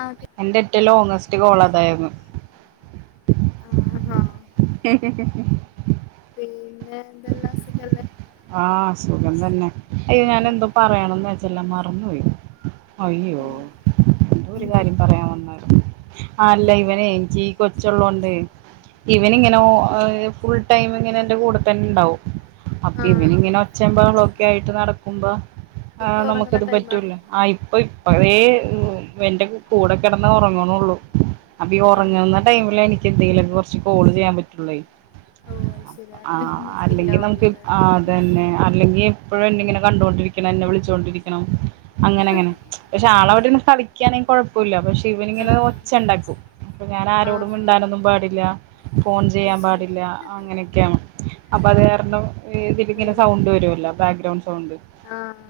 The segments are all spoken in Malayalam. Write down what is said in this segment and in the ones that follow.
ആഹ് ഓക്കെ എന്റെ എറ്റെലാേ ഓങ്ങെസ്റ്റിക് ഒള്ളെതായ്ര്ന്നു അഹ് ആഹ് [inaudible] പിന്നെ എന്തെല്ലാം സുഖല്ലേ ആഹ് സുഖം തന്നെ അയ്യോ ഞാനെന്തോ പറയണംന്ന് വെച്ചെല്ലാ മറന്നുപോയി അയ്യോ എന്തോ ഒര് കാര്യം പറയാൻ വന്നാ ആഹ് അല്ല ഇവനേ ഇൻക്കീ കൊച്ച്ള്ളാേണ്ടെ ഇവനിങ്ങെനെ ഒ ഫുൾ ടൈമ് ഇങ്ങെനെ എന്റെ കൂടെ തന്നെണ്ടാവും അപ്പ ഇവനിങ്ങെനെ ഒച്ചേം ബഹളൊക്കെ ആയിട്ട് നടക്കുമ്പോ ആ നമുക്കത് പറ്റൂൽല്ലാെ ആ, ഇപ്പൊ ഇപ്പോയെ എന്റെ കൂടെ കിടന്ന് ഉറങ്ങണള്ളൂ. അപ്പ ഉറങ്ങുന്ന ടൈമില് എനിക്ക് എന്തെങ്കിലും കുറച്ച് കോൾ ചെയ്യാൻ പറ്റുള്ളേ. ആ, അല്ലെങ്കിൽ നമുക്ക് ആ, അതന്നെ അല്ലെങ്കി എപ്പോഴും എന്നിങ്ങനെ കണ്ടൊണ്ടിരിക്കണം. എന്നെ വിളിച്ചോണ്ടിരിക്കണം. അങ്ങനെ അങ്ങനെ പക്ഷെ ആളവിടെന്ന് കളിക്കണങ്കിൽ കുഴപ്പമില്ല. പക്ഷെ ഇവനി ഇങ്ങനെ ഒച്ച ഉണ്ടാക്കും. അപ്പൊ ഞാൻ ആരോടും മിണ്ടാനൊന്നും പാടില്ല. ഫോൺ ചെയ്യാൻ പാടില്ല. അങ്ങനെയൊക്കെയാണ്. അപ്പൊ അത് കാരണം ഇതില ഇങ്ങനെ സൗണ്ട് വരുലോ ബാക്ക്ഗ്രൗണ്ട് ബാക്ക്ഗ്രൗണ്ട്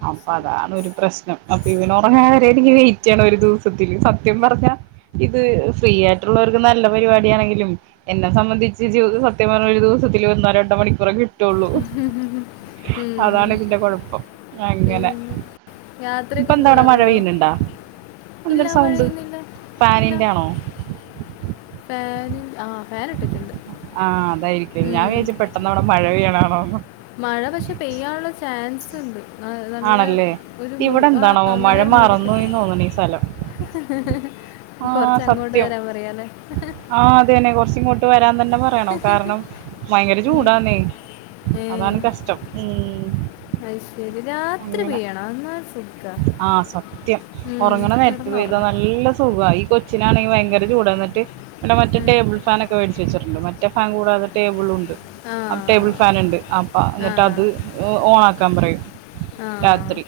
അപ്പൊ അതാണ് ഒരു പ്രശ്നം. അപ്പൊ ഇവനെ റങ്ങാൻ അ, എനിക്ക് വെയിറ്റ് ചെയ്യണം. ഒരു ദിവസത്തിൽ സത്യം പറഞ്ഞാ ഇത് ഫ്രീ ആയിട്ടുള്ളവർക്ക് നല്ല പരിപാടി ആണെങ്കിലും എന്നെ സംബന്ധിച്ച് ജീവിതം സത്യം പറഞ്ഞ ഒരു ദിവസത്തിൽ ഒന്നു ഓ രണ്ടോ മണിക്കൂറെ കിട്ടുള്ളൂ. ഹ ഹ ഉം അതാണ് ഇതിന്റെ കുഴപ്പം ഉ അങ്ങനെ [unintelligible] യാത്രയൊക്കെ ഇപ്പൊ എന്താ അവിടെ മഴ പോവാറുണ്ടോ? പെയ്യുന്നുണ്ടാ ഇല്ല എന്തൊരു സൗണ്ട് [unintelligible] ഇല്ല ഫാനിന്റെ ആണോ ഫാൻ ആ ഫാൻ ഇട്ടിട്ടുണ്ട്. പെട്ടന്ന് അവിടെ മഴ പെയ്യണാണോന്ന്. മഴ പക്ഷെ പെയ്യാനുള്ള ചാൻസ് ഉണ്ട്. ആ, നല്ല ആണല്ലേ ഒരു ഇവിടെ ആ എന്താണാവോ അങ്ങനെ മഴ ഒരു മൂടി മറന്നു കെട്ടി പോയിന്ന് തോന്നണ് ഈ സ്ഥലം കൊറച്ച്ങ്ങോട്ട് വരാൻ പറയലെ. ആ, അ തന്നെ കൊറച് ഇങ്ങോട്ട് വരാൻ തന്നെ പറയണം. കാരണം ഭയങ്കര ചൂടാന്നെ ഏ അതാണ് കഷ്ടം. ഉം. അത് ശരി രാത്രി പെയ്യണം എന്ന സുഖ. ആ, സത്യം ഉറങ്ങണ നേരത്ത് പെയ്ത കിടന്നുറങ്ങ നല്ല സുഖ, ഈ കൊച്ചിനാണെങ്കിൽ ഭയങ്കര ചൂടന്നിട്ട് ഇങ്ങനെ മറ്റേ ടേബിൾ ഫാൻ ഒക്കെ മേടിച്ചു. വെച്ചിട്ടുണ്ട്. മറ്റെ ഫാൻ കൂടാത ടേബിൾ ഉണ്ട്. ആ ടേബിൾ ഫൻ ഉണ്ട്. അപ്പ ആ എന്നിട്ട് അത് ഓൻ ആക്കാൻ പറയും. ആ ആ രാത്രി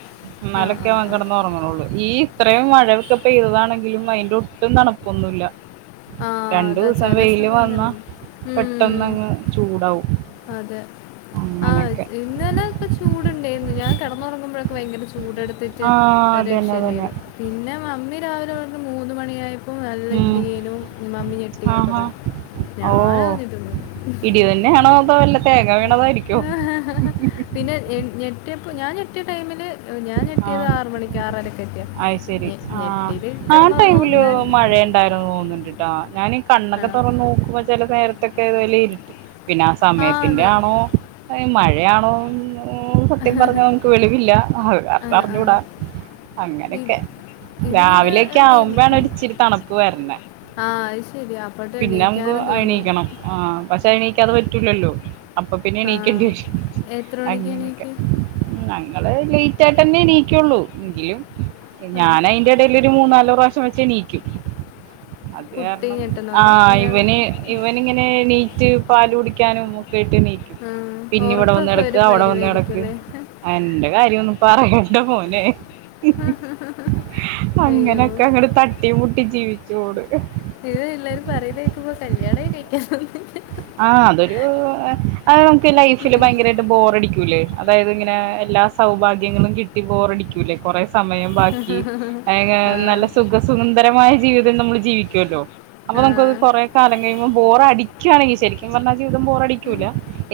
ആ ഇന്നാലൊക്കെ ഓൻ ആ കിടന്ന് ഉറങ്ങൂ. ഈ ഇത്രയും മഴയൊക്കെ പെയ്തതാണെങ്കിലും അതിന്റെ ഒട്ടും തണപ്പൊന്നുല്ല. ആ രണ്ടു അതാ ദിവസം ചില വെയില് സമയം അങ്ങനെ വന്നാ ഉണ്ട് പെട്ടന്ന് ഉം. അങ്ങ് ചൂടാവും. അതെ, ആ അങ്ങനൊക്കെ ഇത്. ഇന്നലൊക്കെ ചൂടുണ്ടായിരുന്നു. ഞാൻ കിടന്നുറങ്ങുമ്പോഴൊക്കെ ഭയങ്കര ചൂടെടുത്തിട്ട് ആഹ് ഒരു അതന്നെ അതന്നെ രക്ഷയില്ലായിരുന്നു. പിന്നെ മമ്മി രാവിലെ അവിടുന്ന് മൂന്ന് മണിയായി ഇപ്പൾ നല്ല ഉം ഇടിയും. മമ്മി ഞെട്ടി എന്നൊക്കെ ആഹാ പറഞ്ഞു. ഓ ഇടി തന്നെയാണോ അതോ വല്ല ഞാനറിഞ്ഞിട്ടൊന്നുമില്ല. തേങ്ങ വീണതായിരിക്കും. ആ, പിന്നെ ഞെട്ടിയപ്പോ ഞാൻ ഞെട്ടിയ ടൈമില് ഞാൻ ഞെട്ടിയത് ആഹ് ആറ് മണിക്ക് ആറരൊക്കെ അയ് ശരി ഞെട്ടിട്ട് കിടന്നുറങ്ങി ഞാൻ ണ്ടായി തോന്നിണ്ട് ട്ടൊ, ഞാൻ ഈ കണ്ണൊക്കെ ആണോ? തുറന്ന് നോക്കുമ്പോ ചില നേരത്തെൊക്കെ വലിയ ഇരുട്ട് പിന്നെ ആ സമയത്തിന്റെ ആണോ? മഴയാണോ? സത്യം പറഞ്ഞ ഓന്ക്ക് വെളിവില്ല. ആ, ആത് ആ. അറിഞ്ഞൂടാ. ഇ അങ്ങനെക്കെ ഇത് പിന്നെ രാവിലെയൊക്കെ ആവുമ്പോണ് എന്തേന്നു? ഇച്ചിരി തണുപ്പ് വരണെ, ആ, അത് ശരിയാ അപ്പത്തെ എണീക്കാനും തോന്നൂല, എണീക്കണം ആ, പക്ഷെ എണീക്കാതെ പറ്റൂലല്ലോ, അപ്പൊ പിന്നെ ആ എണീക്കേണ്ടി വരും. എത്ര മണിക്ക് അങ്ങനൊക്കെ, എണീക്കും ഞങ്ങള് ലേറ്റ് ആയിട്ട് തന്നെ ണീക്കുള്ളൂ. എങ്കിലും ആ ഞാനയ്ന്റെടെ മൂന്നാല് പ്രാവശ്യം വെച്ച് ണീക്കു. അത് കുട്ടി കാരണം ആ, ഞെട്ടുന്നുണ്ടോ കുഞ്ഞാവ് ഇവന്, ഇവന് ങ്ങനെ എണീറ്റ് പാല് കുടിക്കാനും ഒക്കെ ആയ്ട്ടെണീ ആ പിന്നെ ഇവിടെ വന്ന് ഉറക്കമൊക്കെ ഒരു കെടക്കാ അവിടെ വന്ന് കടക്ക്, പരിവായിരിക്കുമല്ലേ എന്റെ കാര്യ ഒന്നും പറയേണ്ട മോനെ. അയ്യോ അങ്ങനാക് കങ്ങട് തട്ടീ മുട്ടി ജീവിച്ചു പോണ്. ഇത് എല്ലാരും പറയ്ന്നെ കേക്കുമ്പോ കല്യാണേ കഴിക്കാൻ തോന്നുന്നില്ല. ആഹ് അതൊരു അത് നമുക്ക് ലൈഫില് ഭയങ്കരായ് ട്ട് ബോറടിക്കൂല്ലേ? അതായത് ഇങ്ങനെ എല്ലാ സൗഭാഗ്യങ്ങളും കിട്ടി ബോറടിക്കൂല്ലേ? കൊറേ സമയം ബാക്കി ആ [unintelligible] നല്ല സുഖ സുന്ദരമായ ജീവിതം നമ്മൾ ജീവിക്ക്യോല്ലോ, അപ്പം ആ നമുക്കത് കൊറെ കാലം കഴിയുമ്പം ബോറടിക്ക്യാണെങ്കി ശെരിക്കും പറഞ്ഞാ ജീവിതം ഉം. ബോറടിക്ക്യൂല്ല.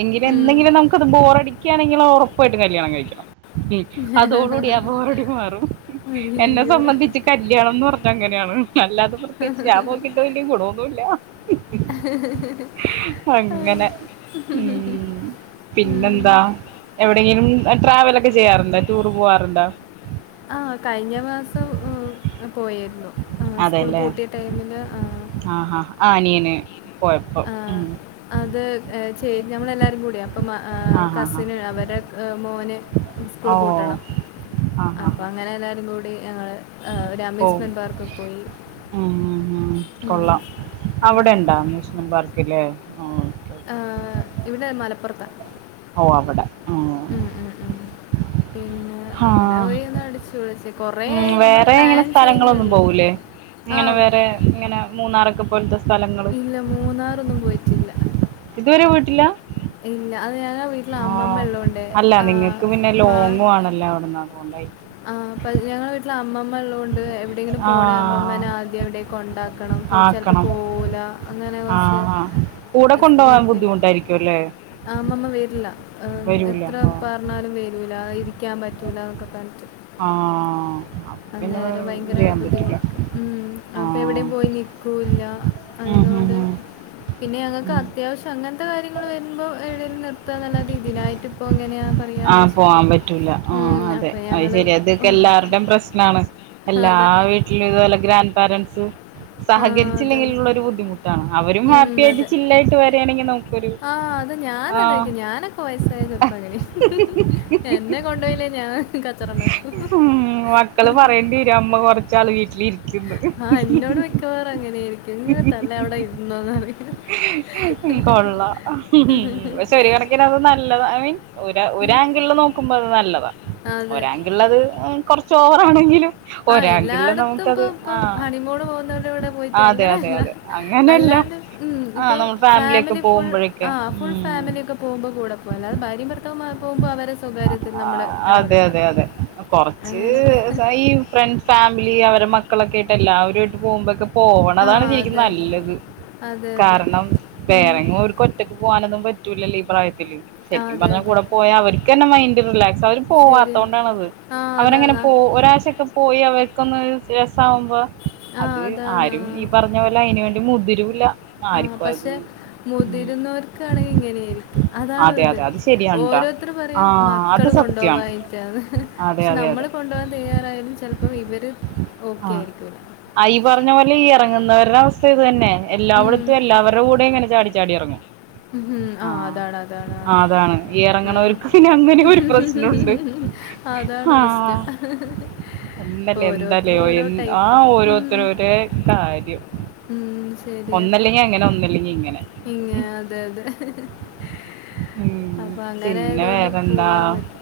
എങ്കിലും ഉം. എന്നെങ്കിലും നമുക് കത് ബോറടിക്ക്യാണെങ്കില് ഒറപ്പായിട്ടും കല്യാണം കഴിക്ക്യണം. ഉം അതോടു കൂടി ആ ബോറടി മാറും. എന്നെ അയ്യോടാ സംബന്ധിച്ച് കല്യാണം ന്ന് പറഞ്ഞ അങ്ങനെയാണ്. അല്ലാതെ പ്രത്യേകിച്ച് ഞാൻ നോക്കീട്ട് വല്യ ഗുണവൊന്നു ഇല്ല. ആ, അങ്ങനെ, ഊം. ഉം. പിന്നെന്താ, എവിടെങ്കിലും ട്രാവലൊക്കെ ചെയ്യാറുണ്ടോ ടൂർ പോവാറുണ്ടോ? ആഹ് കഴിഞ്ഞ മാസം പോയിരുന്നു. ആഹ് സ്കൂള് അതെല്ലേ പൂട്ടിയ ടൈമില്. ആഹ്. ആഹ് ഹാ ഹ് അനിയന് പോയപ്പം ആ, ഉം. അത് ചെയ് ഞമ്മളെല്ലാരും കൂട്യേ അപ്പം ഏഹ് ആഹ് ആഹ് കസിന് ആഹ് അവരെ മോന്, സ്കൂള് ഓ പൂട്ടണം ആഹ് ആഹ് അപ്പൊ ആഹ് അങ്ങനെ എല്ലാരും കൂടി ഞങ്ങള്, ഏഹ് ഒരു പോവും അമ്യൂസ്മെന്റ് പാർക്ക് പോയി. ഉം. ഉം. അവിടെണ്ടൊ അമ്യൂസ്മെൻ പാർക്കില്? ഏഹ് ഇവിടെ മലപ്പുറത്താ. ഓ അവിടെ ഉം ഉം ഉം പിന്നെ അങ്ങനെ ആഹ് പോയി അടിച്ചു പൊളിച്ച് കൊറേ ഉം ആയി നമ്മൾ വേറെ ഇങ്ങനെ പ്ലാൻ ചെയ്യുന്നെ സ്ഥലങ്ങളൊന്നും ഉള്ളു പോവൂലേ ഇങ്ങനെ ആഹ്. വേറെ ഇങ്ങനെ മൂന്നാറൊക്കെ, പോൽത്തെ സ്ഥലം ഇല്ല മൂന്നാറൊന്നും പോയിട്ടില്ല. ഇതുവരെ പോയ്‌ട്ടില്ല? ഇല്ല അത് ഞങ്ങ വീട്ടില് അമ്മമ്മ ഇള്ളോണ്ടേ ആഹ് മാ ണല്ല അവിടന്ന് അത് കൊണ്ടായിരിക്ക്യും. ആഹ് ഇപ്പ ഞങ്ങളെ വീട്ടിലമ്മ മ്മ ഇള്ളോണ്ട് എവിടെയെങ്കിലും പോണേ ആഹ് അമ്മമ്മാനെ ആദ്യം എവിടേ കൊണ്ടാക്കണം. പ്പം ചെലപ്പം ആക്കണം പോവൂല്ല. അങ്ങനെ കൊറ്ച്ച് ആഹ് ആഹ് കൂടെ കൊണ്ടുപോകാൻ [unintelligible] ആഹ് ബുദ്ധിമുട്ടായിരിക്കും അല്ലേ അമ്മമ്മ വെര്ല്ല. ഏഹ് വരൂല എത്ര, ആഹ് പറഞ്ഞാലും വരൂല്ല ഇരിക്ക്യാൻ പറ്റൂല്ല എന്നൊക്കെ പറഞ്ഞിട്ട്. ആഹ്. അപ്പൊ പിന്നെ അന്നേരം ഭയങ്കര ചെയ്യാൻ ബുദ്ധിമു പറ്റൂല ഉം അപ്പൊ ആഹ് എവിടെം പോയി നിക്കൂല്ല ഉം ഉം അതിനോണ്ട്. ഉം പിന്നെ ഉം ഞങ്ങക്കത്യാവശ്യം അങ്ങനത്തെ കാര്യങ്ങൾ വരുമ്പോ ഏടേലും നിർത്താന്നല്ലാതെ ഇതിനായിട്ട് ഇപ്പോ എങ്ങനെയാ പറയാന്ന് ആഹ് വെച്ച്. പോവാൻ പറ്റൂല, ആഹ് അതെ അത് ശെരിയാ, ഇതൊക്കെ എല്ലാർടെം പ്രശ്നാണ്. എല്ലാ അതെ വീട്ടിലും ഇതുപോല്ലെ ഗ്രാൻഡ് പാരൻ്റ്സ്, ആ അതാണ്. സഹകരിച്ചില്ലെങ്കിലുള്ള ഒരു ബുദ്ധിമുട്ടാണ്, അവരും ഹാപ്പി ആയിട്ട് ചില്ലായിട്ട് വരാണെങ്കി നമ് ആഹ് അത് ഞാനതായിക്ക്യും. ഞാനൊക്കെ വയസായ ചെൽപ്പങ്ങനെ. എന്നെ കൊണ്ടോയില്ലേ ഞാൻ കച്ചറണ്ടാക്കും ഉം മക്കള് പറയേണ്ടി വരും അമ്മ കൊറച്ചാൾ വീട്ടിലിരി ആഹ് ഇന്നോട് മിക്കവാറും അങ്ങനെയായിരിക്കും ഇങ്ങനെ തന്നെ അവിടെ ഇരുന്നോന്നറിം കൊള്ളാം പക്ഷേ ഒരു കണ ക്കിന് അത് നല്ലതാണ് ഐ മീൻ ഒര് ഉം. ഒരാങ്കിളിൽ നോക്കുമ്പോഅത് നല്ലത അതെ. ഒരാങ്ക് ങ്കിളില്ലത് കുറച്ച് ഓവറാ ണെങ്കിലും ആഹ് എല്ലായിടത്തും ഇപ്പൊ ഇപ്പ ഹണിമൂൺ പോകുന്നവര്ടെ കൂടെ പോയിട്ട് അതെ അതെ അങ്ങനെയല്ല അതെ അങ്ങനെയല്ല അല്ലാണ്ട് ഉം ആഹ് ഇപ്പോ നമ്മൾ ഫാമിലിയൊക്കെ ഫാമിലി ഫുൾ പോകുമ്പോഴൊക്കെ ആഹ് ഫുൾ ഉം ഫാമിലിയൊക്കെ പോകുമ്പോ കൂടെ പോവാ അല്ലാതെ ഭാര്യ ഭർത്താവുമായി പോകുമ്പോ അവരെ സ്വകാര്യത്തിൽ നമ്മള് ഇടപെടേണ്ട കുറച്ച് സ ഈ ഫ്രണ്ട് ഫാമിലി അവര്ടെ മക്കളൊക്കെ ആയിട്ട് എല്ലാവരും ആയിട്ട് പോകുമ്പൊക്കെ ആ പോവണതാണ് ശരിക്കും അതെ നല്ലത് അതെ അതെ അതെ കാരണം ഉം. വേറെങ്ങും ഓർക്ക് ഒറ്റക്ക് പോകാനൊന്നും പറ്റൂലല്ലോ ഈ പ്രായത്തില് ആ ശരിക്കും അതെ പറഞ്ഞാ അതെ കൂടെ പോയാ അവർ ക്കന്നെ മൈന്ഡ് റിലാക്സാ അവര് ശരിയാ പോവാത്തോണ്ടാണത് ആ അവരങ്ങനെ അതാണ് പോ ആ ഒരാഴ്ച്ചൊക്കെ പോയി അവർക്കൊന്ന് രസാവുമ്പോ ആ, അത് അതാണ് ആരും ഈ പറഞ്ഞ ഞ്ഞ പോലെ അയിന് വേണ്ടി മുതിരൂല്ല ആഹ് ആർക്കും അത് പക്ഷെ മുതിരുന്നോര് ക്കാറും ഇങ്ങനെയായിരിക്കും അതാണ് അതെ ഇത് അതെ അത് ശരിയാണ്‌ട്ടാ ഓരോരുത്തർ ആ പറയും അത് മക്കൾ സത്യാണ് കൊണ്ടുപോകാഞ്ഞിട്ടാന്ന് അതെ പക്ഷെ അതെ അതെ നമ്മള് കൊണ്ടുപോകാൻ തയ്യാറായാലും ചിലപ്പോ ഇവര് ഓക്കെ ആയിരിക്കൂല അ ഈ പറഞ്ഞ പോലെ ഈ ഇറങ്ങുന്നവരുടെ അവസ്തേം ഇത് തന്നെ ഉം. എല്ലാവിടത്തും എല്ലാവരുടെ കൂടെ ഇങ്ങനെ ചാടി ചാടി ഇറങ്ങും ഉം ഉം ആഹ് അതാടാ താടാ ആ അതാണ് ഈ ഇറങ്ങണവർക്ക് പിന്നെ അങ്ങനെ ഒരു പ്രശ്നമുണ്ട് ആഹ് അതാണ് ആഹ് പ്രശ്നം ഒന്നല്ലേ ഓരോരുത്തർ എന്താലേ യോ ഓരോ എൻ ടൈപ്പ് ആഹ് ഓരോരുത്തരൊരേ കാര്യം ഒന്നല്ലെങ്കി അങ്ങനെ ഒന്നല്ലെങ്കി ഇങ്ങനെ ഇങ്ങ അതെ അതെ ഉം അപ്പൊ അങ്ങനെ പിന്നെ ആയത് കൊണ്ട് വേറെന്താ പോവാൻ പറ്റ്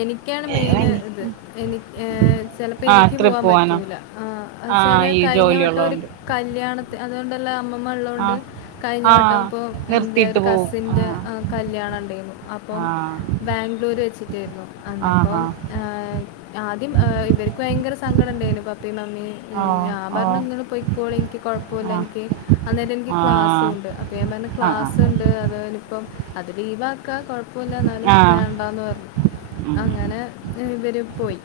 എനിക്കാണ് മെയിന് ഇത് എനി ഏഹ് ചിലപ്പോ ആഹ് എനിക്ക് ട്രിപ്പ് പോവാൻ പോവാനോ പറ്റൂല. ആഹ് എച്ചാൽ ആഹ് ഈ കഴിഞ്ഞ ജോലി വട്ടം ഒരു ഉള്ളോണ്ട് കല്ല്യാണത്തിന് അതുകൊണ്ടല്ലാ അമ്മമ്മ ഉള്ളോണ്ട് ആഹ് കഴിഞ്ഞ വട്ടം ആഹ് ഇപ്പോ എൻ്റെ നിർത്തിയിട്ട് ഒരു പോവും കസിൻ്റെ ആഹ് ഏഹ് കല്ല്യാണം ഉണ്ടായിരുന്നു അപ്പം ആഹ് ബാംഗ്ലൂര് വെച്ചിട്ടായിരുന്നു ആഹ് അന്നപ്പം ആഹ് ആഹ് ആദ്യം ഏഹ് ഇവർക്ക് ഭയങ്കര സങ്കടം ഉണ്ടായിരുന്നു പപ്പയും ഓ മമ്മിയും ഞാൻ ഓ പറഞ്ഞ് ഇങ്ങള് പോയിക്കോളീം എനിക്ക് കുഴപ്പവില്ല ആ എനിക്ക് അന്നേരം എനിക്ക് ആ ക്ലാസ്സുണ്ട് അപ്പൊ ഞാൻ പറഞ്ഞ് ആ ആ ക്ലാസ്ണ്ട് അതാണിപ്പം അത് ലീവാക്കാ കുഴപ്പവില്ല എന്നാലും ആ വേണ്ടാന്ന് പറഞ്ഞു ഉം. അങ്ങ നെ ഇവര് പോയി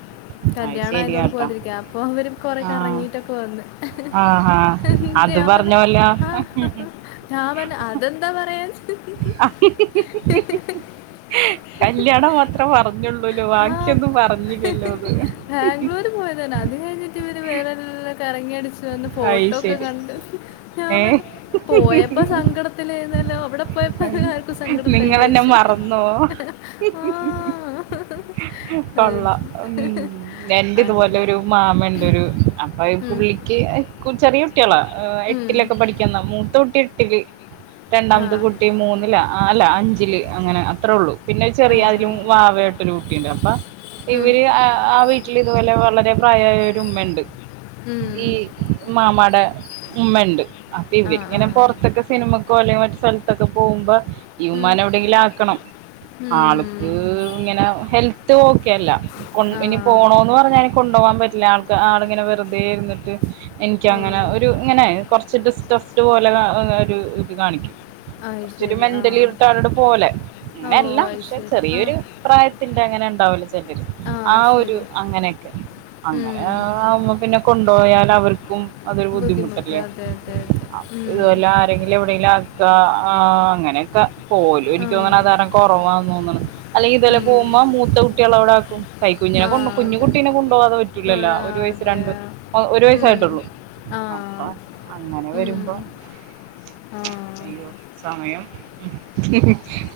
അത് കല്യാണം ശരിയാ ആയതോണ്ട് ട്ടോ പോവാതിരിക്ക പ്പൊവരും കുറേ ആ കറങ്ങീട്ടൊക്കെ വന്ന് ആഹാ ന്നട്ട് അത് ഞാൻ പറഞ്ഞു പറഞ്ഞോലോ ആഹ് അഹ് അഹ് ഞാൻ പറഞ്ഞ് അതെന്താ പറയാന്ന് കല്യാണം മാത്രേ പറഞ്ഞുള്ളൂല്ലോ ബാക്കിയൊന്നും പറഞ്ഞില്ലല്ലോന്ന് ബാംഗ്ലൂര് പോയതാണ് അത് കഴിഞ്ഞിട്ട് ഇവര് വേറെല്ലാം കറങ്ങിയടിച്ച് ച്ച് വന്ന് അത് ഫോട്ടോക്കെ ശരി കണ്ട് ഞാൻ ഏ പറഞ്ഞു പോയപ്പോ സങ്കടത്തിലയിന്നല്ലോ അവിടെ പോയപ്പോ സങ്കടം ഇണ്ടായില്ലേ നിങ്ങളെന്നെ ചോയ്ച്ചു മറന്നോ ആഹ് കൊള്ളാം ഉം എന്റെ അങ്ങനെ ഇതുപോലെ ഒരു മാമണ്ട് ഒരു അപ്പൊ ഉം. പുള്ളിക്ക് ചെറിയ കുട്ടികളാ ഉം. എട്ടിലൊക്കെ പഠി ക്കുന്ന മൂത്ത കുട്ടി എട്ടില് രണ്ടാമത്തെ ആ കുട്ടി മൂന്നിലാ ആ അല്ല അഞ്ചില് അങ്ങനെ അത്രെള്ളു പിന്നെ ആ, ചെറിയ ആ. അതിലും വാവായിട്ടൊരു കുട്ടിയുണ്ട് അപ്പൊ. ഉം. ഇവര് ആ ആ വീട്ടിൽ ഇതുപോലെ വളരെ പ്രായായൊരു ഉമ്മണ്ട് ഉം. ഈ മാമാടെ ഉമ്മണ്ട് അപ്പൊ ആ, ആ, ഇവരിങ്ങനെ ആ. പൊർത്തൊക്കെ സിനിമക്. ക്കേലെ മറ്റ് ഫ്രണ്ട്സ് ഒക്കെ പോകുമ്പോ ഉം. ഇമ്മാനെ ഇവി ങ്കിലാക്കണം ഉം. ആൾക്ക് ഇങ്ങനെ ഹെൽത്ത് ഓക്കെല്ല. കൊ ആ. ഇനി പോണോന്ന് പറഞ്ഞനി കൊണ്ടോകാൻ പറ്റില്ല ആള്ക്ക് ആള് ഇങ്ങനെ വെറുതേ ഇര്ന്ന്ട്ട്. ഓ. എനിക്കങ്ങനെ ഒരുങ്ങനെ കൊർച്ച് ഡിസ്ട്രസ്റ്റ് പോലെ ഒരു ഇത് കാണിക്കും അത് കൊർച്ചൊരു ശരി. ആ. മെന്റലി ഇറിട്ടടട്പോലെ ഓ, അങ്ങനെയല്ല അത് പക്ഷെ ശരി. ആ. ചെറിയൊരു. പ്രായത്തിന്റെ അങ്ങനെണ്ടാവല്ലൊ ചെലര് ആ ഒരു അങ്ങനെയൊക്കെ അങ്ങനെ ഉം. ആകുമ്പോ പിന്നെ കൊണ്ടോയാൽ അവർക്കും. അതൊരു ബുദ്ധിമുട്ട്. ബുദ്ധിമുട്ടല്ലേ അതെ, അതെ, അതെ. ഉം. അപ്പൊത്പോലെ ആരെങ്കിലും എവിടെങ്കിലും ആക് ആക്കാ അങ്ങനൊക്കെ പോവലാ ആ. എനിക്ക് തോന്ന്ണ് അങ്ങനെ കൊറവാ തോന്ന്ണ് അല്ലെങ്കിൽ ഇതോ ഉം. പോവുമ്മം മൂത്ത കുട്ട്യ അവ്ടാകും, കൈകുഞ്ഞിനെ ആ, കൊണ്ട് കുഞ്ഞു അതെ. കുട്ടീനെ കൊണ്ടോകാതെ കൊഴ പറ്റൂലല്ലോ ഒരു വയസ് അതെ. രണ്ട് ഒരു ഉം. വയസായ്ട്ടൊള്ളൂ ആ. അപ്പൊ അങ്ങനെ ഉം. വരുമ്പോ. ആ. അയ്യോ. സമയം,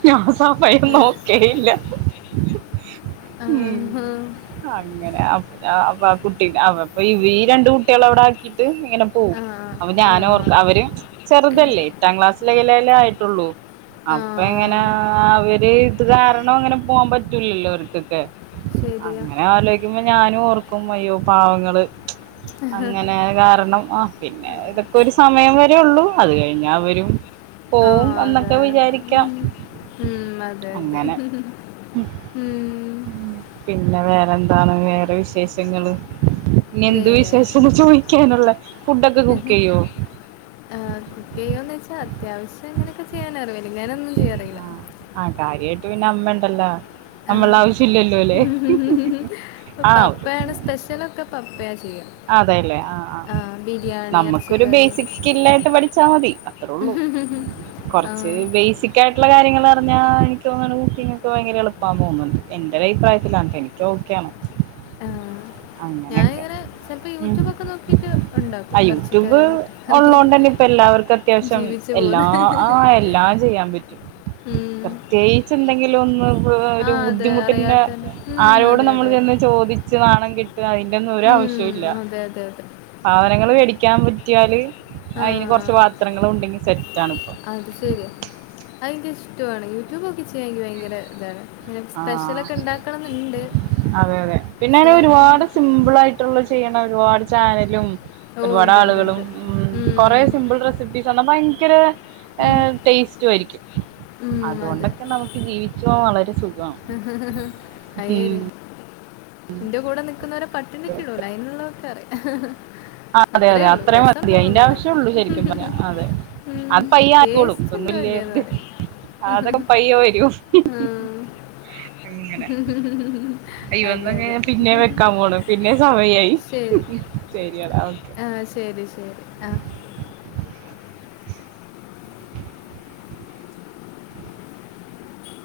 ഞാൻ സമയം ആ. നോക്കേയില്ല. ഉം. ആ. അങ്ങനെ അപ്പൊ ആ കുട്ടി അപ്പൊ ഈ രണ്ട് കുട്ടികളെ അവിടാക്കീട്ട് ഇങ്ങനെ പോകും. ആ. അപ്പൊ ആ. ഞാനോർക്ക ആ. അവര് ചെറുതല്ലേ എട്ടാം ക്ലാസ്സിലെലേലേ ആയിട്ടൊള്ളു. ആ അപ്പൊ ഇങ്ങനെ അവര് ഇത് കാരണം അങ്ങനെ. പോവാം പറ്റൂലല്ലോ അവർക്കൊക്കെ ശരിയാ അങ്ങനെ ആലോ കുമ്പോ ഞാനോർക്കും അയ്യോ പാവങ്ങള് അങ്ങനെ കാരണം ആഹ് പിന്നെ ഇതൊക്കെ ഒരു സമയം വരെള്ളു അത് കഴിഞ്ഞാവരും. ആ പോവും എന്നൊക്കെ അതാണ് വിചാരിക്കാം. ഉം, അതെ അതെ അങ്ങനെ ഉം, പിന്നെ വേറെന്താണ് വേറെ വിശേഷങ്ങള്. ഇനി എന്ത് വേറെ വിശേഷാന്ന് ചോയ്ക്കാന്ള്ള്, ഫുഡൊക്കെ കുക്കെയ്യോ? ആ കുക്ക് ചെയ്യോന്നോയ്ച്ചാ അത്യാവശ്യം അങ്ങനൊക്കെ ചെയ്യാനറിയാം വല്ങ്ങനൊ ന്നും ചെയ്യാനറിയില്ല. ആഹ് ആഹ് കാര്യായ്ട്ട് പിന്നെ അമ്മണ്ടല്ലോ ആ, നമ്മളെ ആവശ്യം ഇല്ലല്ലോലേ. ഇപ്പ പപ്പയാണ് സ്പെഷ്യലൊക്കെ പപ്പയാ ചെയ്യാ അതെല്ലേ ആഹ് ആഹ് നമ്മുക്കൊരു ഇറച്ചിക്കറി ബേസിക് എന്നൊക്കെ. സ്കില്ലായിട്ട് പഠിച്ചാ മതി അത്രെ ഒള്ളൂ. ആ, കൊർച്ച് ബേസി ക്കായിട്ടുള്ള കാര്യങ്ങള് പർഞ്ഞാ എനിക്കോന്ന്ണ് കുക്കിങ്ങൊക്കെ ഭയങ്കര എളുപ്പാ തോന്നുണ് ണ്ട്എന്റൊ ഒര് അഭിപ്രായത്തിലാണ് എനി ചോയിക്കാണ് ആ, അങ്ങനൊക്കെ. ഞാനിങ്ങനെ ചിലപ്പോൾ ഉം യൂട്യൂബൊക്കെ നോക്കിയിട്ട് ഉണ്ടാക്കും ആഹ് യൂട്യൂബ് ഇറച്ചിക്കറി മുട്ടക്കറി ഉള്ളതോണ്ടന്നെ ഇപ്പം എല്ലാവർക്കും അത്യാവശ്യം ജീവിച്ചു എല്ലാ പോകുന്നത് എല്ലാം ചെയ്യാംപറ്റും ഉം. പ്രത്യേ കിച്ച്ന്തെങ്കിലൊന്ന് ആ, ഒരു അതെ ബുദ്ധിമുട്ടിന്റെ അറിയാത്തതിന്റെ ഉം, ആരോട് അതെ നമ്മൾ അതെ അതെ ചെന്ന്. ചോദിച്ച് നാണം കെട്ട് അയിന്റൊന്നും ഒരാവശ് ഉം, അതെ അതെ അതെ സാധനങ്ങള് മോടിക്കാൻ പറ്റ്യാല് ആ അതിന് കൊർച്ച് പാത്രങ്ങളും ഉണ്ടെങ്കി സെറ്റാണ് ഇപ്പൊ. അത് ശര്യാ അതെനിക്കിഷ്ടോണ് യൂട്യൂബ്നോക്കി ചെയ്യാെൻ എനിക്ക് ഭയങ്കര ഇതാണ്. ഇങ്ങനെ ആഹ് സ്പെഷ്യലൊക്കെ ഉണ്ടാക്കണം എന്നുണ്ട് അതെതെ പിന്നെങ്ങനെ പക്ഷെ ഉം, ഒരുപാട് സിംപിളായ് ട്ട്ള്ള ചെയ്യ്ണ ഒരുപാട് ചാനലും ഓ ഉണ്ട് ഉണ്ട് ഒരുപാടാളുകളും ഉണ്ട് ഉം, കൊറെസിംപിൾ റെസിപ്പി ഭയങ്കര ഉം, ടേസ്റ്റുംആരിക്കും ഉം, അതൊണ്ടെക്ക നമ് ജീവിച്ചൂന്ള്ളൊരു സുഖം. അയീര് ന്റെ കൂടെ നിക്ക്ന്നവരെ. പട്ടിണിക്ക്ടൂല അയ്നുള്ളതൊക്കെ അറിയാ. ആ അതെ അതെ അത്രേള്ളൂ, അത്രയും മതി അതിന്റെ രസംണ്ടോന്നൊന്നുംഅറീല. ആവശ്യമുള്ളൂ ശരിക്കും പറഞ്ഞാ അതെ ഉം അത് പയ്യെ ആയിക്കോളും ഇതൊന്നും ടേസ്റ്റ്ണ്ടോ വലിയ ഇത് ല്ലേന്ന്റീ അതൊക്കെ പയ്യെ വരും മം അങ്ങനെ അയ്യൊ അതെ അതെ അന്നങ്ങനെ പിന്നേം വെക്കാൻ പോണ് പിന്നേം സമയായി ശരിയാടാ ഓക്കെ ആഹ് ശരി ശരി അഹ്